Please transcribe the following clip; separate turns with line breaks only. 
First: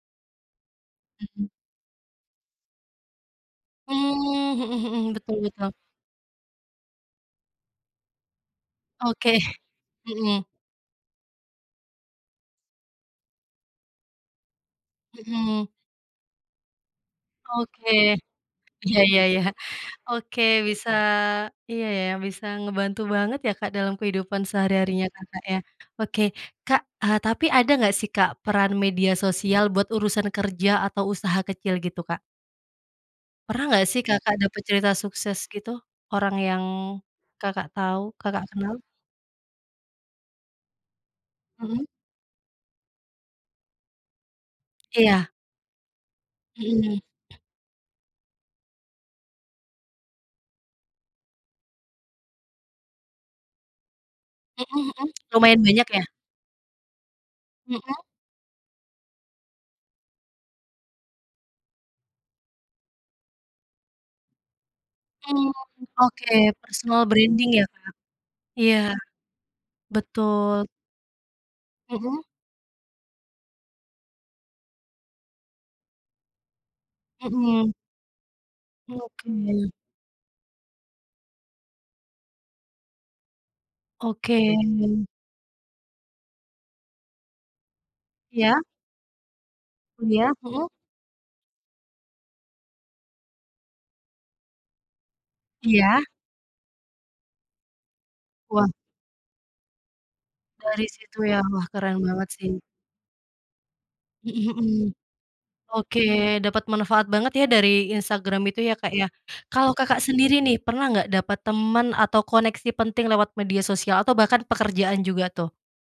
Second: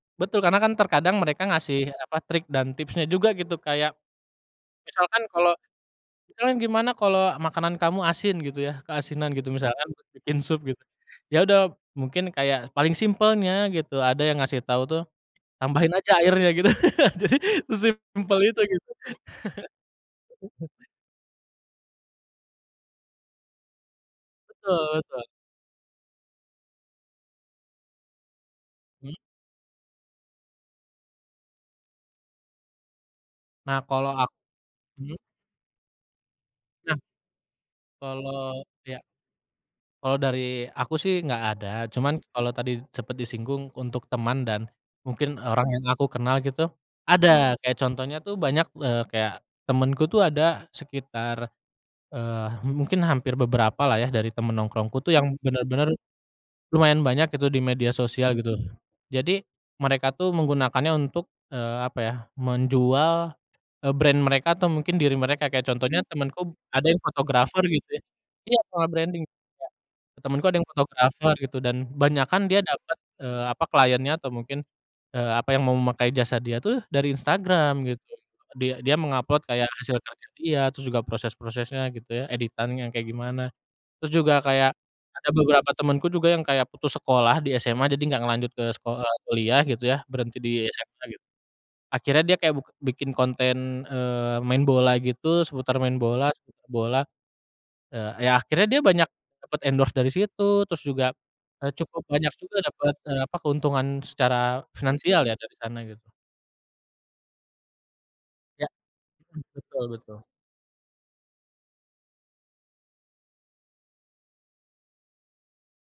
Betul, Karena kan terkadang mereka
Mhm.
ngasih apa trik dan tipsnya juga gitu kayak.
Mmm, mhm mhm,
Misalkan
betul
kalau,
betul.
kita kan gimana kalau makanan kamu asin? Gitu ya keasinan
Oke,
gitu misalkan bikin
mhm.
sup gitu ya udah mungkin kayak paling simpelnya gitu ada yang ngasih tau tuh,
Mhm.
tambahin aja airnya gitu jadi
Oke,
sesimple itu gitu.
iya ya ya oke bisa iya ya bisa ngebantu banget ya, Kak, dalam kehidupan
Betul
sehari-harinya
betul.
Kakak ya? Oke, Kak, eee, tapi ada nggak sih, Kak, peran media
Mmm?
sosial buat urusan kerja atau usaha kecil gitu, Kak? Pernah
Nah
nggak sih
kalau ak
Kakak dapet cerita
mmm?
sukses gitu? Orang yang,
Nah
Kakak tahu Kakak
Kalau
kenal?
ya. Kalau dari aku sih nggak ada,
Mhm.
cuman kalau tadi sempat disinggung untuk teman dan,
Iya.
mungkin orang yang aku kenal gitu,
Mhm.
ada kayak contohnya tuh banyak, eee, kayak temenku tuh ada sekitar, eee, mungkin hampir beberapa lah ya dari teman
Mhm
nongkrongku
mhm,
tuh yang
lumayan banyak
benar-benar,
ya?
lumayan banyak gitu di media
Mhm.
sosial gitu jadi, mereka tuh menggunakannya untuk, eee, apa ya menjual, eee, brand mereka atau mungkin diri mereka
Mmm,
kayak contohnya
oke
temanku ada yang
personal branding
fotografer
ya, Kak,
gitu ya, iya
iya,
soal branding Kak, temanku ada
betul.
yang fotografer gitu dan
Mhm.
banyakan dia dapat, eee, apa kliennya atau mungkin, eee, apa yang mau memakai jasa dia tuh dari
Mhm.
Instagram gitu dia dia mengupload kayak
Oke.
hasil karya dia terus juga proses-prosesnya gitu ya editannya yang kayak gimana, terus
Oke.
juga kayak, ada beberapa temanku juga yang kayak putus sekolah di SMA jadi gak ngelanjut
Ya.
ke seko eee, kuliah gitu ya
Iya,
berhenti di
mhm.
SMA gitu, akhirnya dia kayak buk bikin konten, eee, main bola gitu seputar main
Iya.
bola seputar bola, eee, ya akhirnya
Wah.
dia banyak, dapat banyak endorse dari situ terus
Dari
juga,
situ ya wah
eee,
keren
cukup
banget
banyak
sih.
juga dapet, eee, apa keuntungan secara
Mhm mhm,
finansial ya dari sana gitu.
oke dapat manfaat banget ya dari Instagram itu
Ya,
ya, Kak, ya,
mhm,
kalau
betul
Kakak
betul.
sendiri nih pernah nggak dapat temen atau koneksi penting lewat media sosial atau bahkan pekerjaan juga tuh?